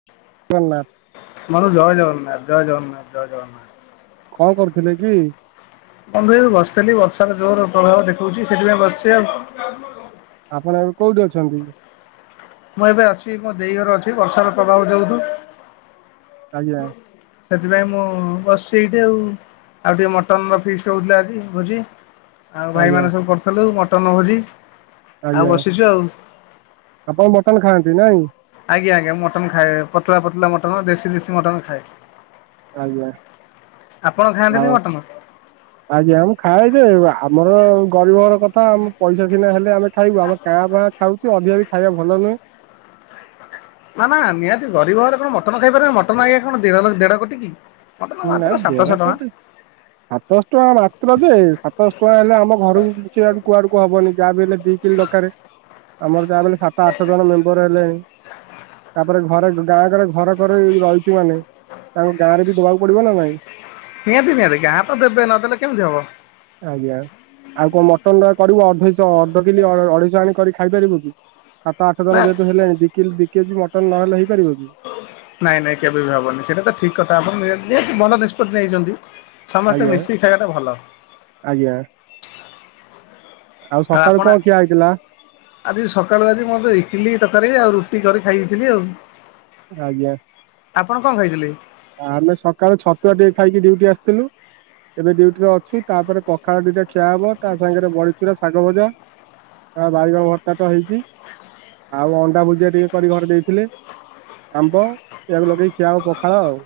[inaudible] [unintelligible] ନା ବନ୍ଧୁ ଜୟ ଜଗନ୍ନାଥ, ଜୟ ଜଗନ୍ନାଥ, ଜୟ ଜଗନ୍ନାଥ। କଣ କରୁଥିଲେ କି? ବନ୍ଧୁ ଏଇ ବସିଥିଲି ବର୍ଷା ତ ଜୋରେ ପ୍ରଭାବ ଦେଖଉଛି ସେଥିପାଇଁ ବସିଛି ଆଉ। ଆପଣ ଏବେ କୋଉଠି ଅଛନ୍ତି? ମୁଁ ଏବେ ଅଛି ମୋ ଦେଇ ଘର ଅଛି ବର୍ଷାର ପ୍ରଭାବ ଦେଉଛୁ। ଆଜ୍ଞା ସେଥିପାଇଁ ମୁଁ ବସିଛି ଏଇଠି ଆଉ। ଆଉ ଟିକେ ମଟନ୍ ର ଫିଷ୍ଟି ହଉଥିଲା ଆଜି ଭୋଜି। ଆଉ ଆଜ୍ଞା ଭାଇମାନେ ସବୁ କରିଥିଲୁ ମଟନ୍ ଭୋଜି। ଆଉ ଆଜ୍ଞା, ବସିଛୁ ଆଉ ଆପଣ ମଟନ୍ ଖାଆନ୍ତି ନାଇଁ? ଆଜ୍ଞା, ଆଜ୍ଞା ମଟନ୍ ଖାଏ, ପତଳା ପତଲା ମଟନ୍ ଦେଶୀ ମିଶି ମଟନ୍ ଖାଏ। ଆଜ୍ଞା, ଆପଣ ଖାଆନ୍ତିନି ଆଉ ମଟନ? ଆଜ୍ଞା ଆମେ ଖାଏ ଯେ, ଏ ଆମର ଗରିବ ଘର କଥା ଆମ ପଇସା ସିନା ହେଲେ ଆମେ ଖାଇବୁ। ଆମେ କାଁ ଭାଁ ଖାଉଚୁ, ଅଧିକା ବି ଖାଇବା ଭଲ ନୁହେଁ। ନା ନା ନିହାତି ଗରିବ ଘରେ କଣ ମଟନ୍ ଖାଇପାରିବ, ମଟନ୍ ଏ କଣ ଦେର ଦେଢ଼ କୋଟି କି। ମଟନ୍ ନା ମାତ୍ର ଦେଢ ସାତଶହ ଟଙ୍କା। [inaudible] ସାତଶହ ଟଙ୍କା ମାତ୍ର ଯେ, ସାତଶହ ଟଙ୍କା ହେଲେ ଆମ ଘରକୁ କିଛି ଆଡୁ କୁଆଡ଼କୁ ହବନି। ଯାହା ବି ହେଲେ ଦି କିଲ୍ ଦ କାରେ ଆମର ଯାହା ବି ହେଲେ ସାତ ଆଠ ଜଣ ମେମ୍ବର୍ ହେଲେଣି। ତାପରେ ଘରେ ଗାଁ କରେ ଘର କରି ରହିଛୁ ମାନେ ଆମ ଗାଁରେ ବି ଦବାକୁ ପଡ଼ିବ ନା ନାଇଁ। ନିହାତି ନିହାତି ଗାଁ ତ ଦେବେ ନଦେଲେ କେମିତି ହବ। ଆଜ୍ଞା। ଆଉ କଣ ମଟନ୍ ଟା କରିବୁ ଅଧେଇଶ ଅଧ କିଲି ଅ, ଅଢ଼େଇ ଶହ ଆଣି କରି ଖାଇ ପାରିବୁ କି। ସାତ ଆଠ ନା ଜଣ ଯେହେତୁ ହେଲେଣି ଦି କିଲ୍ ଦି କେଜି ମଟନ୍ ନହେଲେ ହେଇପାରିବ କି? ନାଇଁ ନାଇଁ କେବେ ବି ହବନି, ସେଟା ତ ଠିକ କଥା ଆପଣ ନି [unintelligible] ଭଲ ନିଷ୍ପତ୍ତି ନେଇଛନ୍ତି। ସମସ୍ତେ ଆଜ୍ଞା ମିଶିକି ଖାଇବା ଟା ଭଲ। ଆଜ୍ଞା। ଆଉ ସକାଳୁ କଣ ଖିଆ ହେଇଥିଲା? ଆଜି ସକାଳୁ ଆଜି ମୁଁ ତ ଇଟିଲି ତରକାରୀ ଆଉ ରୁଟିି କରି ଖାଇ ଦେଇଥିଲି ଆଉ। ଆଜ୍ଞା। ଆପଣ କଣ ଖାଇଥିଲେ? ଆମେ ସକାଳୁ ଛତୁଆ ଟିକେ ଖାଇକି ଡ୍ୟୁଟି ଆସିଥିଲୁ। ଏବେ ଡିୟୁଟି ଅଛୁ, ତାପରେ ପଖାଳ ଦିଟା ଖିଆ ହବ ତା ସାଙ୍ଗରେ ବଡିଚୁରା ଶାଗ ଭଜା। ଅ, ବାଇଗଣ ଭର୍ତ୍ତା ତ ହେଇଛି, ଆଉ ଅଣ୍ଡା ଭୁଜିଆ ଟିକେ କରି ଘରେ ଦେଇଥିଲେ। ଆମ୍ବ ସେଇଆକୁ ଲଗେଇ ଖିଆ ହବ ପଖାଳ ଆଉ।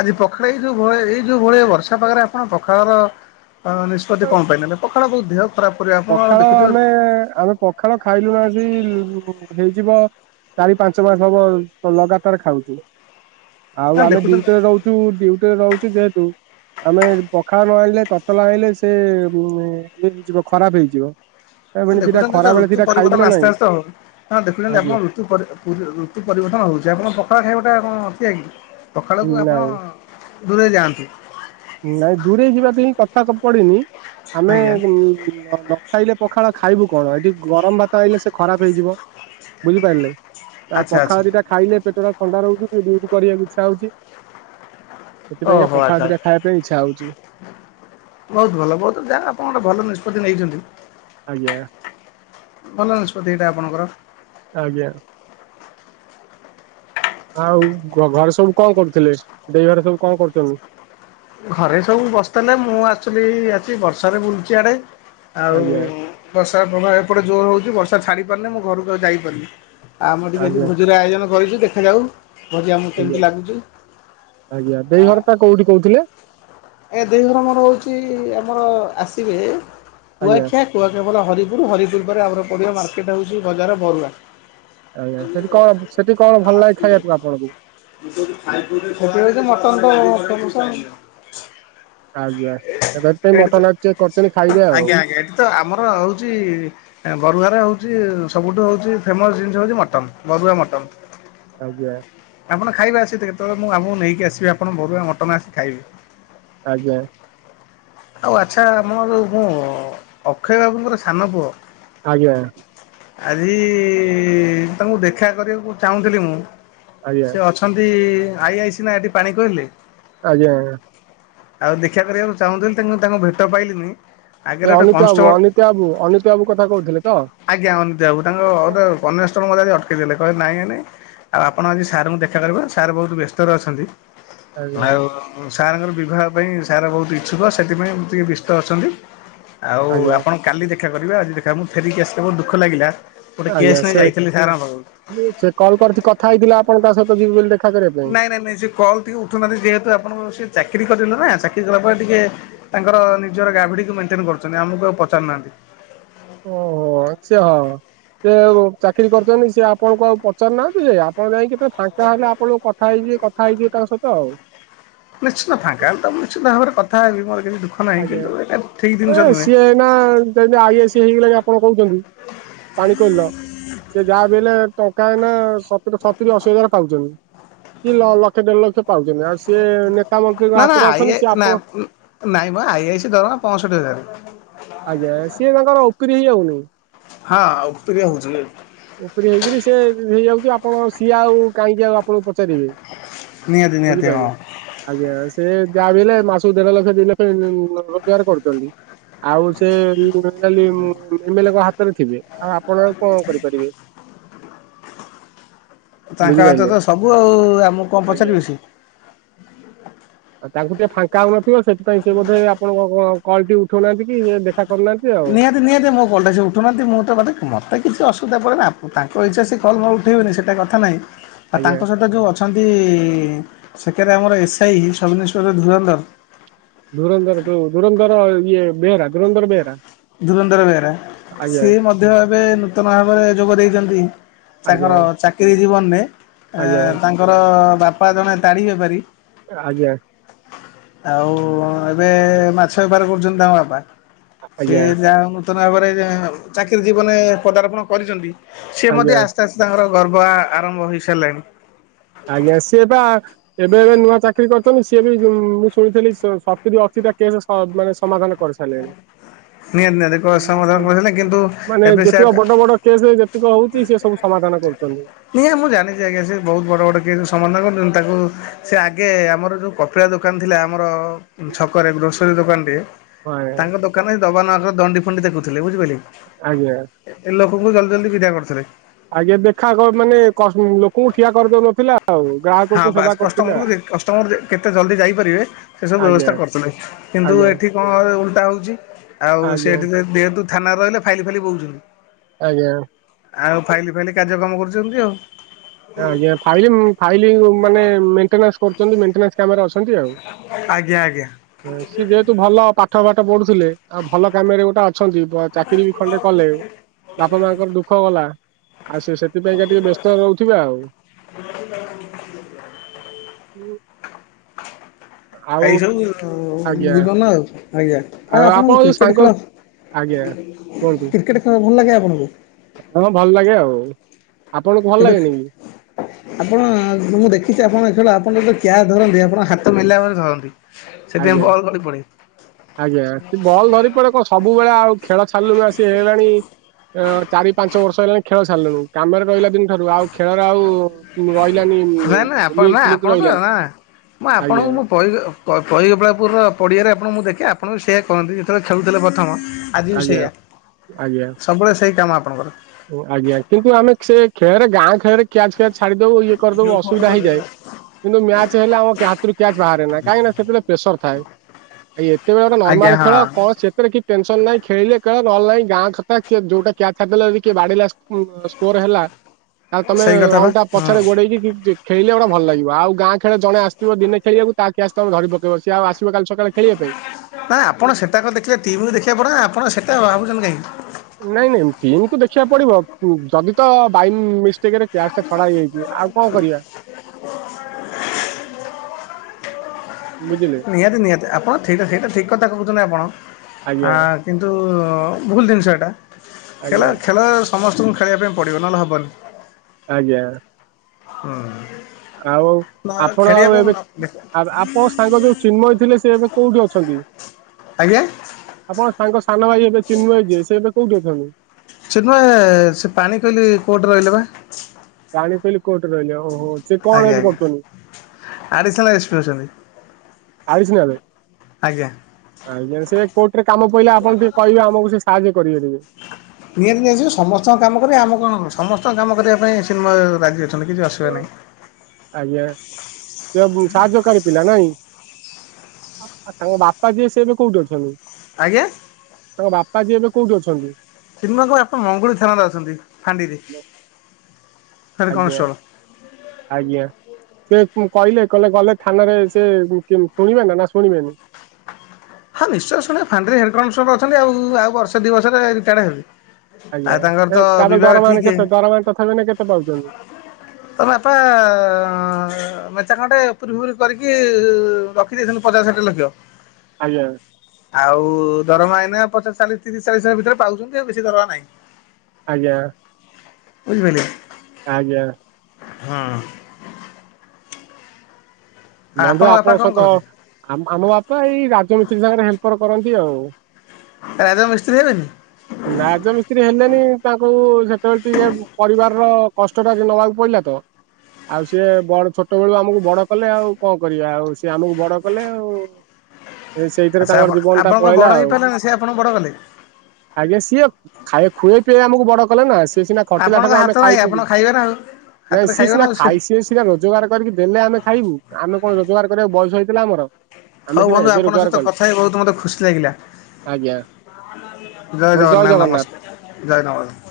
ଆଜି ପଖାଳ ଏଇ ଯୋଉ ଭଳିଆ ଏଇ ଯୋଉ ଭଳିଆ ବର୍ଷା ପାାଗରେ ଆପଣ ପଖାଳର ଅଁ, ନିଷ୍ପତ୍ତି କଣ ପାଇଁ ନେଲେ? ପଖାଳ ତ ଦିହ ପଖାଳ ଆମେ, ଆମେ ପଖାଳ ଖାଇଲୁଣୁ ଆସି ଉ, ହେଇଯିବ ଚାରି ପାଞ୍ଚ ମାସ ହବ ଲଗାତାର ଖାଉଚୁ, ନା ଆଉ ଆମେ ଦେଖୁଛନ୍ତି ଡ୍ୟୁଟିରେ ରହୁ ତୁ ଡ୍ୟୁଟିରେ ରହୁଚି ଯେହେତୁ ଆମେ ପଖାଳ ନ ଆଇଁଲେ ତତଲା ଆଇଁଲେ ସେ ଉଁ ଏ ଇଏ ହେଇଯିବ। ଖରାପ ହେଇଯିବ। ଏମିତି ଦିଟା ଦେଖୁଛନ୍ତି ଖରା ତ ବେଳେ ଋତୁ ଦିଟା ଖାଇବୁ ନା ପରିବର୍ତ୍ତନ ନାଇଁ ଆସ୍ତେ ଆସ୍ତେ ହଉ ହଁ ଦେଖୁଛନ୍ତି ଆଜ୍ଞା ଆପଣ ଋ ଋତୁ ପରି ଏ ପୁରି ଋତୁ ପରିବର୍ତ୍ତନ ହଉଛି ଆପଣ ପଖାଳ ଖାଇବାଟା କଁ ଅଖିଆ କି ପଖାଳକୁ ଆପଣ ନାଇଁ ଦୂରେଇ ଯାଆନ୍ତୁ। ନାଇଁ ଦୂରେଇ ଯିବାକୁ ହିଁ କଥା ପଡିନି ଆମେ ଆଜ୍ଞା ଉଁ [unintelligible] ଖାଇଲେ ପଖାଳ ଖାଇବୁ କଣ ଏଠି ଗରମ ଭାତ ଆଇଲେ ସେ ଖରାପ ହେଇଯିବ ବୁଝିପାରିଲେ। ଆ ଆଚ୍ଛା ଆଚ୍ଛା ପଖାଳ ଦି ଟା ଖାଇଲେ ପେଟଟା ଥଣ୍ଡା ରହୁଚି ଟିକେ ଡିଉଟି କରିବାକୁ ଇଚ୍ଛା ହଉଚି। ସେଥିପାଇଁକା ପଖାଳ ଦିଟା ଖାଇବା ପାଇଁ ଇଚ୍ଛା ହଉଚି। ବୋହୁତ ଭଲ ବୋହୁତୁ ଯା ଆପଣ ଗୋଟେ ଭଲ ନିଷ୍ପତ୍ତି ନେଇଛନ୍ତି। ଆଜ୍ଞା ଭଲ ନିଷ୍ପତ୍ତି ଏଇଟା ଆପଣଙ୍କର। ଆଜ୍ଞା। ଆଉ ଘ ଘରେ ସବୁ କଁ କରୁଥିଲେ ଦେଇ ଘରେ ସବୁ କଁ କରୁଛନ୍ତି? ଘରେ ସବୁ ବସିତେଲେ ମୁଁ ଆକ୍ଚୁଏଲି ଆସି ବର୍ଷାରେ ବୁଲୁଚି ଆଡେ ଆଉ ଆଜ୍ଞା ବର୍ଷାର ପ୍ରଭାବ ଏପଟେ ଜୋର ହଉଚି ବର୍ଷା ଛାଡି ପାରୁନିଁ ମୁଁ ଘରକୁ ଆଉ ଯାଇପାରୁନି। ଆମ ଟିକେ ଆଜି ଆଜ୍ଞା ଭୋଜିର ଆୟୋଜନ କରିଚୁ ଦେଖାଯାଉ। ଭୋଜି ଆମକୁ କେମିତି ଆଜ୍ଞା ଲାଗୁଛି। ଆଜ୍ଞା ଦେଇ ଘରଟା କୋଉଠି କହୁଥିଲେ? ଆଜ୍ଞା ଦେଇଘର ମୋର ହଉଚି ଆମର ଆସିବେ ଆଜ୍ଞା କୁଆଖିଆ କୁଆଖାଇ ପରେ ହରିପୁର ହରିପୁର ପରେ ଆମର ପଡିବ ମାର୍କେଟ ହଉଚି ବଜାର ବରୁଆଁ। ଆଜ୍ଞା ସେଠି କଁ ସେଠି କଣ ଭଲ ଲାଗେ ଖାଇଆକୁ ଆପଣଙ୍କୁ? ଏଠି ହେଇଟି ମଟନଟା ଫେମସ। ଆଜ୍ଞା ତ ସେଇଥିପାଇଁ ଏଇଠି ତ ମଟନ ଆଜି କରିଚନ୍ତି ଖାଇବେ ଆଉ। ଆଜ୍ଞା ଆଜ୍ଞା ଏଠି ତ ଆମର ଆଉଚି ଏଁ ବରୁଆଁରେ ହଉଚି ସବୁଠୁ ହଉଚି ଫେମସ୍ ଜିନିଷ ହଉଛି ମଟନ୍ ବରୁଆଁ ମଟନ୍। ଆଜ୍ଞା। ଆପଣ ଖାଇବେ ଆସିକି ତ କେତବେଳେ ମୁଁ ଆମୁକୁ ନେଇକି ଆସିବି ଆପଣ ବରୁଆଁ ମଟନ ଆସିକି ଖାଇବେ। ଆଜ୍ଞା। ଆଉ ଆଚ୍ଛା ଆମନ ଯୋଉ ମୋ ଅକ୍ଷୟ ବାବୁଙ୍କର ସାନ ପୁଅ ଆଜ୍ଞା। ଆଜି ତମୁକୁ ଦେଖା କରିବାକୁ ଚାହୁଁଥିଲି ମୁଁ ଆଜ୍ଞା ସେ ଅଛ ହନ୍ତି ଆଇ ଆଇ ସି ନା ଏଠି ପାଣି କୋଇଲିଲେ ଆଜ୍ଞା ଆଜ୍ଞା। ଆଉ ଦେଖିଆ କରିବାକୁ ଚାହୁଁଥିଲି ତେଣୁ ତାଙ୍କ ଭେଟ ପାଇଲିନି। ଆଗରେ ଏ ଗୋଟେ ଅନିତି ବାବୁ କନଷ୍ଟେବଳ ଅନିତି ବାବୁ ଅନିତି ବାବୁ କଥା କହୁଥିଲେ ତ? ଆଜ୍ଞା ଅନିିତି ବାବୁ ତାଙ୍କ ଗୋଟେ କନେଷ୍ଟବଳ ମତେ ଆଜି ଅଟକେଇ ଦେଲେ କହିଲେ ନାଇଁ ଏଇନେ ଆଉ ଆପଣ ଆଜି ସାରଙ୍କୁ ଦେଖା କରି ପାରିବେ ସାରେ ବୋହୁତୁ ବେସ୍ତରେ ଅଛନ୍ତି ଆଜ୍ଞା ଆଉ ଉଁ ସାରଙ୍କର ବିବାହ ପାଇଁ ସାରେ ବୋହୁତ ଇଚ୍ଛୁକ ସେଥିପାଇଁ ଉଁ ଟିକେ ବେସ୍ତ ଅଛନ୍ତି। ଆଉ ଆଜ୍ଞା ଆପଣ କାଲି ଦେଖା କରିବେ ଆଜି ଦେଖା ମୁଁ ଫେରିକି ଆସିଲେ ବୋହୁତ ଦୁଃଖ ଲାଗିଲା। ଗୋଟେ କେସ୍ ନେଇ ଯାଇଥିଲି ସାରଙ୍କ ପାଖୁକୁ। ସିଏ କଲ୍ କରିଥି କଥା ହେଇଥିଲା ଆପଣ ତା ସହିତ ଯିବି ବୋଲି ଦେଖା କରିବା ପାଇଁ। ନାଇଁ ନାଇଁ ନାଇଁ ସିଏ କଲଟିକୁ ଉଠଉନାହାନ୍ତି ଯେହେତୁ ଆପଣଙ୍କ ସିଏ ଚାକିରି କରିଛନ୍ତି ନୁହଁ ନା ଚାକିରି କଲା ପରେ ଟିକେ ତାଙ୍କର ନିଜର ଗ୍ରାଭିଡିକୁ ମେଣ୍ଟେନ କରୁଛନ୍ତି ଆମୁକୁ ଆଉ ପଚାରୁନାହାନ୍ତି। ଓହୋ ଆଚ୍ଛା ହଁ। ସିଏ ଆଉ ଚାକିରି କରିଛନ୍ତି ସିଏ ଆପଣଙ୍କୁ ଆଉ ପଚାରୁନାହାନ୍ତି ଇଏ ଆପଣ ଯାଇଁ କେତେ ଫାଙ୍କା ହେଲେ ଆପଣଙ୍କୁ କଥା ହେଇଯିବେ, କଥା ହେଇଯିବେ ତାଙ୍କ ସହିତ ଆଉ। ନିଶ୍ଚନ୍ତ, ଫାଙ୍କା ହେଲେ ତ ମୁ ନିଶ୍ଚିତ ଭାବରେ କଥା ହେବି, ମୋର କିଛି ଦୁଃଖ ନାହିଁ, କିନ୍ତୁ ଏଟା ଠିକ ଜିନିଷ ନୁହେଁ। ନା, ଯେନ୍ତି ଆଇ ଏସି ହେଇଗଲେଣି ଆପଣ କହୁଛନ୍ତି, ପାଣି କୋଇଲିର ସେ ଯାହା ବି ହେଲେ ଟଙ୍କା ଏଇନା, ସତ-ସତୁରି ଅଶୀ ହଜାର ପାଉଛନ୍ତି। କି ଲ ଲକ୍ଷ ଦେଢ ଲକ୍ଷ ପାଉଛନ୍ତି, ଆଉ ସିଏ ନେତା ମନ୍ତ୍ରୀଙ୍କ ନା ନା ହାତରେ ଆଇ ଅଛନ୍ତି, ଆଇ ସିଏ ନା ଆପଣ ନାଇଁ ମ, ଆଇ ଆଇ ସି ଦରମା ପଁଷଠି ହଜାରେ। ଆଜ୍ଞା, ସିଏ ତାଙ୍କର ଓପରି ହେଇଯାଉନି? ହଁ ଉପରିଆ ହଉଛି ଉପରି ହେଇକିରି ସେ ହେଇଯାଉଛି, ଆପଣ ସିଏ ଆଉ କାହିଁକି ଆଉ ଆପଣଙ୍କୁ ପଚାରିବେ। ନିହାତି ନିହାତି ହଁ। ବୁଝିପାଇଲେ? ଆଜ୍ଞା, ସେ ଯାହା ବି ହେଲେ, ମାସକୁ ଦେଢ ଲକ୍ଷ ଦି ଲକ୍ଷ [unintelligible] ରୋଜଗାର କରୁଚନ୍ତି। ଆଉ ସେ [unintelligible] ଏମଲେଙ୍କ ହାତରେ ଥିବେ, ଆଉ ଆପଣ କଣ କରିପାରିବେ? ତାଙ୍କ ହାତରେ ବୁଝିପାରିଲେ ତ ସବୁ ଆଉ, ଆମକୁ କଣ ଆଜ୍ଞା। ପଚାରିବେ ସିଏ। ଅ, ତାଙ୍କୁ ଟିକେ ଫାଙ୍କା ହଉନଥିବ, ସେଥିପାଇଁ ସେ ବୋଧ ଆପଣଙ୍କ କ-କଲ୍ ଟି ଉଠଉନାହାନ୍ତି କି ଦେଖା କରୁନାହାନ୍ତି ଆଉ ନିହାତି ନିହାତି, ମୋ କଲ୍ ଟା ସିଏ ଉଠଉନାହାନ୍ତି, ମୁଁ ତ ମତେ ମତେ କିଛି ଅସୁବିଧା ପଡିଲା, ତାଙ୍କ ଇଛା ସିଏ କଲ୍ ମୋର ଉଠେଇବେନି, ସେଟା କଥା ନାହିଁ। ଆଉ ଆଜ୍ଞା ତାଙ୍କ ସହିତ ଯୋଉ ଅଛନ୍ତି, ସେକେରେ ଆମର ଏସ୍ଆଇ, ସବ୍ଇନ୍ସପେକ୍ଟର ଧୁରନ୍ଧର। ଧୁରନ୍ଧର, ଯଉ ଧୁରନ୍ଧର, ଇଏ ବେହେରା ଧୁରନ୍ଧର ବେହେରା। ଧୁରନ୍ଧର ବେହେରା, ଆଜ୍ଞା। ସିଏ ମଧ୍ୟ ଏବେ ନୂତନ ଭାବରେ ଯୋଗ ଦେଇଛନ୍ତି। ଆଜ୍ଞା ତାଙ୍କର ଚାକିରୀ ଜୀବନରେ, ଏଁ ଆଜ୍ଞା ତାଙ୍କ ତାଙ୍କର, ବାପା ଜଣେ ତାଡି ବେପାରୀ ଆଜ୍ଞା। ଆଉ, ଏବେ ମାଛ ବେପାର କରୁଛନ୍ତି ତାଙ୍କ ବାପା। ସିଏ ଆଜ୍ଞା ଯାହା ହଉ ନୂତନ ଭାବରେ ଚାକିରି ଜୀବନରେ ପଦାର୍ପଣ କରିଛନ୍ତି, ସିଏ ଆଜ୍ଞା ମଧ୍ୟ ଆସି ଆସ୍ତେ ଆସ୍ତେ, ତାଙ୍କର ଗର୍ବ ଆ-ଆରମ୍ଭ ହୋଇସାରିଲାଣି। ଆଜ୍ଞା, ସିଏ ପା ଏବେ ଏବେ ନୂଆ ଚାକିରି କରିଚନ୍ତି, ସିଏ ବି ମୁଁ ଶୁଣିଥିଲି, ସତୁରି ଅଶିଟା କେସ ହଁ, ମାନେ ସମାଧାନ କରିସାରିଲେଣି। ନିହାତି ନିହାତି। ମୁଁ ସମାଧାନ ସବ୍, କରିଥିଲେ କିନ୍ତୁ ମାନେ ଏବେ ସେ ଯେତିକ ବଡ ବଡ କେସେ ଯେତିକି ହଉଛି, ସେ ସବୁ ସମାଧାନ କରୁଚନ୍ତି। ହୁଏ, ସିଏ ମୁଁ ଜାଣିଛି ଆଜ୍ଞା, ସେ ବହୁତ ବଡ଼ ବଡ଼ କେସ୍ ସମାଧାନ କରିଛନ୍ତି, ତାକୁ ସେ ଆଗେ ଆମର ଯୋଉ କପିଳା ଦୋକାନ ଥିଲା, ଆମର ଛକରେ ଗ୍ରୋସରୀ ଦୋକାନଟିଏ। ହଁ ତାଙ୍କ ଦୋକାନରେ ଦବାନବା ଦଣ୍ଡି ଫଣ୍ଡି ଦେଖୁଥିଲେ, ବୁଝିପାରିଲେ କି? ଆଜ୍ଞା। ଏ ଲୋକଙ୍କୁ ଜଲ୍ଦି ଜଲ୍ଦି ବିଦା କରୁଥିଲେ। ଆଜ୍ଞା, ଦେଖା କ, ମାନେ କସ ଲୋକଙ୍କୁ ଠିଆ କରିଦଉନଥିଲା। ଆଉ ଗ୍ରାକ୍ ହଁ ବାସ୍, କଷ୍ଟମରକୁ କଷ୍ଟମର କେତେ ଜଲ୍ଦି ଯାଇପାରିବେ, ସେସବୁ ଆଜ୍ଞା ବ୍ୟବସ୍ଥା କରୁଥିଲେ। କିନ୍ତୁ ଆଜ୍ଞା ଏଠି କଣ ଏବେ ଉଲଟା ହଉଛି, ଆଉ ଆଜ୍ଞା ସେ [unintelligible] ଥାନାରେ ରହିଲେ, ଫାଇଲି ଫାଇଲି ବଉଛନ୍ତି। ଆଜ୍ଞା। ଆଉ ଫାଇଲି ଫାଇଲି କାର୍ଯ୍ୟ କାମ କରୁଛନ୍ତି, ଆଉ ଆଜ୍ଞା, ଫାଇଲିମ ଫାଇଲି ମାନେ ମେଣ୍ଟେନାନ୍ସ କରୁଛନ୍ତି, ମେଣ୍ଟେନାନ୍ସ କାମରେ ଅଛନ୍ତି ଆଉ ଆଜ୍ଞା ଆଜ୍ଞା। ସିଏ ଯେହେତୁ ଭଲ ପାଠ ଫାଠ ପଢୁଥିଲେ, ଆଉ ଭଲ କାମରେ ଗୋଟେ ଅଛ୍ ଅଛନ୍ତି ବ ଚାକିର ବି ଖଣ୍ଡେ କଲେ ବାପା ମାଙ୍କର ଦୁଃଖ ଗଲା। ଆଉ ସେ ସେଥିପାଇଁକା ଟିକେ ବ୍ୟସ୍ତରେ ରହୁଥିବେ ଆଉ [unintelligible] ଆଉ ଏଇ ସବୁ ଆଜ୍ଞା ଜୀବନ ଆଉ ଆଜ୍ଞା ଆ ଆଉ ଆପଣଙ୍କୁ ଆପଣ ଯୋଉ କ୍ରିକେଟ ସାଙ୍ଗ ଖେଳ ଆଜ୍ଞା କୁହନ୍ତୁ କ୍ରିକେଟ ଖେଳ ଭଲ ଲାଗେ ଆପଣଙ୍କୁ ହଁ ଭଲ ଲାଗେ ଆଉ ଆପଣଙ୍କୁ ଭଲ କେବେ ଲାଗେନି କି। ଆପଣ ମୁଁ ଦେଖିଛି ଆପଣଙ୍କ ଏଥର ଆପଣ ଯେତେବେଳେ କ୍ୟାଚ ଧରନ୍ତି ଆପଣଙ୍କ ହାତ ମେଲା କରି ଧରନ୍ତି। ସେଥିପାଇଁ ଆଜ୍ଞା ବଲ୍ ଗଳି ପଡ଼େ। ଆଜ୍ଞା, ସେ ବଲ ଧରି ପଡେ କ ସବୁବେଳେ ଆଉ ଖେଳ ଛାଡଲୁଣି ଆ ସି ହେଇଗଲାଣି। ଚାରି ପାଞ୍ଚ ବର୍ଷ ହେଲାଣି ଖେଳ ଛାଡ଼ିଲୁଣ କାମରେ ରହିଲା ଦିନ ଠାରୁ ଆଉ ଖେଳର ଆଉ। ରହିଲାନି ନା ନା ଆପଣ ଲିଙ୍କ୍ ନା ଫ୍ଲିଙ୍କ ରହିଲାନି, ଆଜ୍ଞା। [unintelligible] ପଇ ପଈଗୋପଳାପୁର ପଡ଼ିଆରେ ଆପଣ ମୁଁ ଦେଖେ ଆପଣ ବି ସେଆ କରହନ୍ତି ଯେତେବେଳେ ଖେଳୁଥିଲେ ପ୍ରଥମ। ଆଜି ବି ଆଜ୍ଞା ସେଇଆ ସବୁବେଳେ ସେଇ କାମ ଆପଣଙ୍କର। ଆଜ୍ଞ, କିନ୍ତୁ, ଆମେ ସେ ଖେଳ ରେ ଗାଁ ଖେଳରେ କ୍ୟାଚ୍ ଫ୍ୟାଚ ଛାଡିଦବୁ ଇଏ କରିଦବ ଅସୁବିଧା ହେଇଯାଏ। କିନ୍ତୁ ମ୍ୟାଚ ହେଲେ ଆମ ହାତରୁ କ୍ୟାଚ ବାହାରେ ନା କାହିଁକି ନା ସେଥିରେ ପ୍ରେସର ଥାଏ। ଇଏତ ବଳର ଆଜ୍ଞା ନର୍ମାଲ ହଁ ଖେଳ କଣ ସେ ସେଥରେ କିଛି ଟେନସନ ନାଇଁ ଖେଳିଲେ ଖେଳ ନ ହେଲା ନାଇଁ ଗାଁ କଥା ଯୋଉଟା କ୍ୟାଚ ଛାଡ଼ିଦେଲେ ବି କିଏ ବାଦେଇଲା ସ୍କୋର ହେଲା ତାଲେ ତମେ ସେଇ କଥା ବା ରନ ଟା ହୁଁ ପଛରେ ଗୋଡେଇକି ଖେଳିଲେ ଗୋଟ ଭଲ ଲାଗିବ। ଆଉ ଗାଁ ଖେଳ ଜଣେ ଆସିଥିବା ଦିନେ ଖେଳିବାକୁ ତା କ୍ୟାଚ ତମେ ଧରି ପକେଇବ ସେ ଆଉ ଆସିବ କାଲି ସକାଳେ ଖେଳିବା ପାଇଁ। ନା ଆପଣ ସେଟା ଗ ଦେଖିଲେ ଟିମକୁ ଦେଖିବାକୁ ପଡିବନା ଆପଣ ସେଟା ଭାବୁଛନ୍ତି କାହିଁକି? ନାଇଁ ନାଇଁ ଟିମ୍ କୁ ଦେଖିବାକୁ ପଡିବ ଯଦି ତ ବାଇ ମି- ସଟେକରେ କ୍ୟାଚ୍ ଟା ଛଡା ହେଇଯାଇଛି ଆଉ କଣ କରିବା। ବୁଝିଲେ ନିହାତି ନିହାତି ଆପଣ ସେଇଠା ସେଇଠା ଠିକ୍ କଥା କହୁଛନ୍ତି ଆପଣ ଆଜ୍ଞା ଆଁ କିନ୍ତୁ ଭୁଲ ଜିନିଷ ଏଇଟା ଖେଳ ଆଜ୍ଞା ଖେଳ ଶ୍ ସମସ୍ତଙ୍କୁ ଖେଳିବା ପାଇଁ ପଡ଼ିବ ନହେଲେ ହବନି। ଆଜ୍ଞା। ହୁଁ। ଆଉ ଆପଣ ଆଉ ଏବେ ଅବ୍ ଆପ ମୋ ସାଙ୍ଗ ଯୋଉ ଚିନ୍ମୟ ଥିଲେ ସେ ଏବେ କୋଉଠି ଅଛନ୍ତି, ଆଜ୍ଞା। ଆପଣ। ତାଙ୍କ ସାନ ଭାଇ ଏବେ ଚିନ୍ମୟ ଯିଏ ସେ ଏବେ କୋଉଠି ଅଛନ୍ତି। ଚିନ୍ମୟ ସେ ପାଣି କୋଇଲି କୋଟରେ ରହିଲେ ବା। ପାଣି କୋଇଲି କୋଟରେ ରହିଲେ ଓହୋ! ସେ କଣ ଆଜ୍ଞା ଏବେ ଆଜ୍ଞା, କରୁଛନ୍ତି? ଆଡିସନାଲ ଏସ୍ପି ଅଛନ୍ତି। ଆଡିସନାଲେ ଆଜ୍ଞା। ଆଜ୍ଞା। ସେ କୋର୍ଟ ରେ କାମ ପଇିଲେ ଆପଣ ଟିକେ କହିବେ ଆମକୁ ସେ ସାହାଯ୍ୟ କରିବେ ଟିକେ। ନିହାତି ନିହାତି ସେ ସମସ୍ତଙ୍କ କାମ କରିବେ ଆମ କଣ ସମସ୍ତଙ୍କ କାମ କରିବା ପାଇଁ ଚିନ୍ମୟ ରାଜି ଅଛନ୍ତି କିଛି ଅସୁବିଧା ନାହିଁ? ଆଜ୍ଞା। ସେ ସାହାଯ୍ୟକାରି ପିଲା ନାଇଁ। ତାଙ୍କ ବାପା ଯିଏ ସିଏ ଏବେ କୋଉଠି ଅଛନ୍ତି? ଆଜ୍ଞା। ତାଙ୍କ ବାପା ଯିଏ ଏବେ କୋଉଠି ଅଛନ୍ତି? ଚିନ୍ମୟୀଙ୍କ ବାପା ମଙ୍ଗୁଳି ଥାନରେ ଅଛନ୍ତି ଫାଣ୍ଡିରେ। ହେଡ୍ ଆଜ୍ଞା। କନଷ୍ଟେବଳ। ଆଜ୍ଞା। ସେ କହିଲେ କହିଲେ ଗଲେ ଥାନାରେ ସେ ଶୁଣିବେ ନା ନା ଶୁଣିବେନି। ହଁ ନିଶ୍ଚୟ ଶୁଣିବେ ଫାଣ୍ଡ୍ରରେ ହେଡ଼ କନେଷ୍ଟବଳ ଅଛନ୍ତି ଆଉ ଆଉ ବର୍ଷେ ଦୁଇ ବର୍ଷରେ ରିଟାୟାର୍ଡ଼ ହେବେ। ଆଜ୍ଞା। ଆଉ ତାଙ୍କର ତ ତାଙ୍କ ବିବାହ ଦରମା ଏଇନା ଠିକ୍ କେତେ ଦରମା ତଥାପି ମାନ ତଥାପି ନା କେତେ ପାଉଛନ୍ତି? ତୋ ବାପା ଅଁ ଅ। ମେଞ୍ଚେ ଖଣ୍ଡେ ଉପୁରି ଫୁପୁରି କରିକି ରଖି ଦେଇଛନ୍ତି ପଚାଶ ଷାଠିଏ ଲକ୍ଷ। ଆଜ୍ଞା। ଆଉ ଦରମା ଏଇନା ପଚାଶ, ଚାଳିଶ, ତିରିଶ, ଚାଳିଶ ହଜାର ଭିତରେ ପାଉଛନ୍ତି ଆଉ ବେଶୀ ଦରମା ନାହିଁ। ଆଜ୍ଞା। ବୁଝିପାଇଲେ। ଆଜ୍ଞା। ହଁ। ବନ୍ଧୁ ବାପା ଆପଣଙ୍କ କଣ ସହିତ କରନ୍ତି? ଆ ଆମ ବାପା ଏଇ ରାଜମିସ୍ତ୍ରୀ ସାଙ୍ଗରେ ହେଲ୍ପର କରନ୍ତି ଆଉ। ରାଜ ମିସ୍ତ୍ରୀ ହେଲେନି। ରାଜମିସ୍ତ୍ରୀ ହେଲେନି ତାଙ୍କୁ ସେତେବେଳେ ଟିକେ ପରିବାର ର। କଷ୍ଟଟା ନବାକୁ ପଡିଲା ତ ଆଉ ସିଏ ବଡ ଛୋଟ ବେଳୁ ଆମକୁ ବଡ କଲେ ଆଉ। କଁ କରିବା ଆଉ ସିଏ ଆମକୁ ବଡ କଲେ ଆଉ। ଏ ସେଇଥିରେ ଆଚ୍ଛା ତାଙ୍କର ଆପଣ ଜୀବନ ଟା ଆପଣଙ୍କ ବଡ ପଳେଇଲା ଆଉ। ହେଇପାରିଲାନି ସେ ଆପଣଙ୍କୁ ବଡ କଲେ। ଆଜ୍ଞା ସିଏ ଖାଏ ଖୁଏଇ ପିଏଇ ଆମକୁ ବଡ କଲେ ନା ସି ସିଏ ସିନା ଖଟିଲା ଆପଣଙ୍କ ଠାରୁ ଆମେ ହାତ ନାହିଁ ଖାଇ ପି ଆପଣ କି ଖାଇବେ ନା ଆଉ ନାଇଁ ହାତରେ ସିଏ ଖାଇବେ ନା ସିନା ଆଉ ସେ ଖାଇ ସିଏ ସ୍ ସିନା ରୋଜଗାର କରିକି ଦେଲେ ଆମେ ଖାଇବୁ ଆମେ କଣ ରୋଜଗାର କରିବାକୁ ବୟସ ହେଇଥିଲା ଆମର। ଆମେ ହଉ ସିନା ବନ୍ଧୁ ଏବେ ଆପଣଙ୍କ ରୋଜଗାର ସହିତ କଲେ କଥା ହେଇ ବହୁତୁ ମତେ ଖୁସି ଲାଗିଲା। ଆଜ୍ଞା ଜୟ ଜଗନ୍ନାଥ ନମସ୍କାର ଜୟ ଜଗ